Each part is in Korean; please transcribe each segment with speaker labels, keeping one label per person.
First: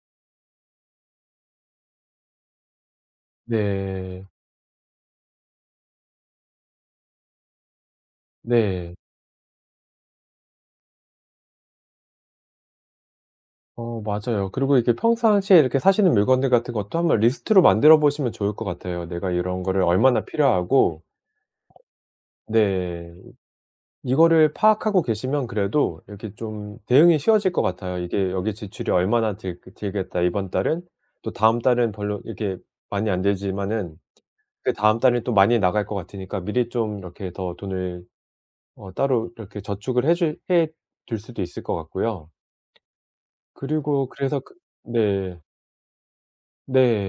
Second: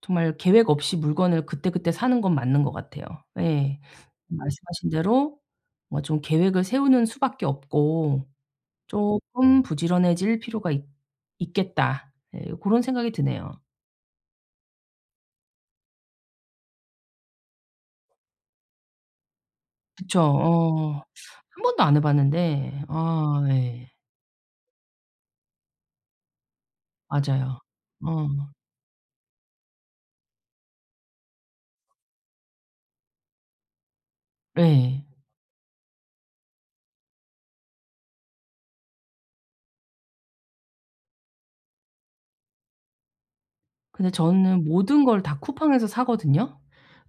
Speaker 1: 정말 계획 없이 물건을 그때그때 사는 건 맞는 것 같아요. 예.
Speaker 2: 네.
Speaker 1: 말씀하신 대로 뭐 좀 계획을 세우는 수밖에 없고
Speaker 2: 네.
Speaker 1: 쪼끔 부지런해질 필요가 있 있겠다. 예 고런 생각이 드네요.
Speaker 2: 어. 맞아요. 그리고 이렇게 평상시에 이렇게 사시는 물건들 같은 것도 1 번 리스트로 만들어보시면 좋을 것 같아요. 내가 이런 거를
Speaker 1: 그쵸.
Speaker 2: 얼마나
Speaker 1: 어
Speaker 2: 필요하고
Speaker 1: 1 번도 안 해 봤는데
Speaker 2: 네.
Speaker 1: 아. 예.
Speaker 2: 이거를 파악하고 계시면 그래도 이렇게 좀 대응이 쉬워질
Speaker 1: 맞아요.
Speaker 2: 것 같아요.
Speaker 1: 어.
Speaker 2: 이게 여기 지출이 얼마나 들 들겠다 이번 달은. 또 다음 달은 별로 이렇게 많이 안 들지만은 그다음
Speaker 1: 네.
Speaker 2: 달에 또 많이 나갈 것 같으니까 미리 좀 이렇게 더 돈을 어 따로 이렇게 저축을 해 줄 해 둘 수도 있을 것 같고요. 그리고
Speaker 1: 근데
Speaker 2: 그래서 그
Speaker 1: 저는 모든 걸 다
Speaker 2: 네.
Speaker 1: 쿠팡에서 사거든요.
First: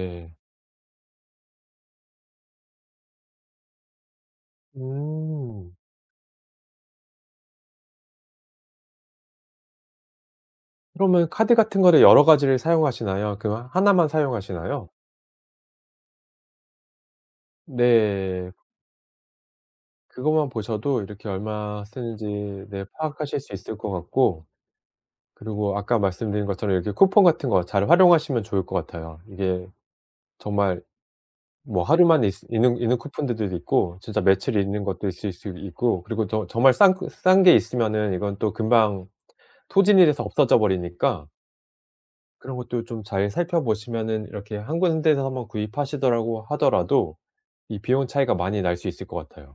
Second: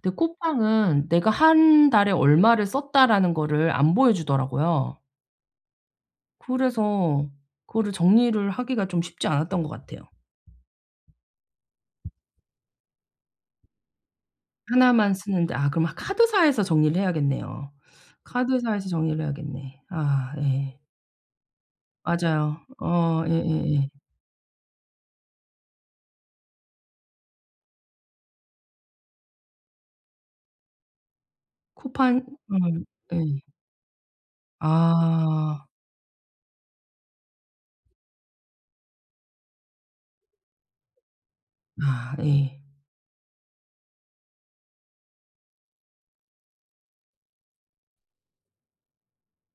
Speaker 1: 근데 쿠팡은 내가 1 달에 얼마를 썼다라는 거를 안 보여주더라고요.
Speaker 2: 음.
Speaker 1: 그래서 그거를 정리를 하기가 좀 쉽지 않았던 것 같아요.
Speaker 2: 그러면 카드 같은 거를 여러 가지를 사용하시나요? 그거 하나만 사용하시나요?
Speaker 1: 하나만 쓰는데 아 그럼 카드사에서 정리를 해야겠네요.
Speaker 2: 네.
Speaker 1: 카드사에서 정리를 해야겠네. 아
Speaker 2: 그것만
Speaker 1: 예.
Speaker 2: 보셔도 이렇게 얼마 쓰는지
Speaker 1: 맞아요.
Speaker 2: 네
Speaker 1: 어
Speaker 2: 파악하실 수 있을
Speaker 1: 예예예.
Speaker 2: 것 같고 그리고 아까 말씀드린 것처럼 이렇게 쿠폰 같은 거 잘 활용하시면 좋을 것 같아요. 이게 정말 뭐 하루
Speaker 1: 쿠팡
Speaker 2: 만에 있스 있는
Speaker 1: 음.
Speaker 2: 있는
Speaker 1: 예.
Speaker 2: 쿠폰들도 있고 진짜 며칠 있는 것도 있을 수
Speaker 1: 아.
Speaker 2: 있고 그리고 저 정말 싼 싼 게 있으면은 이건 또 금방 소진이 돼서 없어져 버리니까.
Speaker 1: 아.
Speaker 2: 그런
Speaker 1: 예.
Speaker 2: 것도 좀 잘 살펴보시면은 이렇게 1 군데서 1 번 구입하시더라고 하더라도 이 비용 차이가 많이 날 수 있을 것 같아요.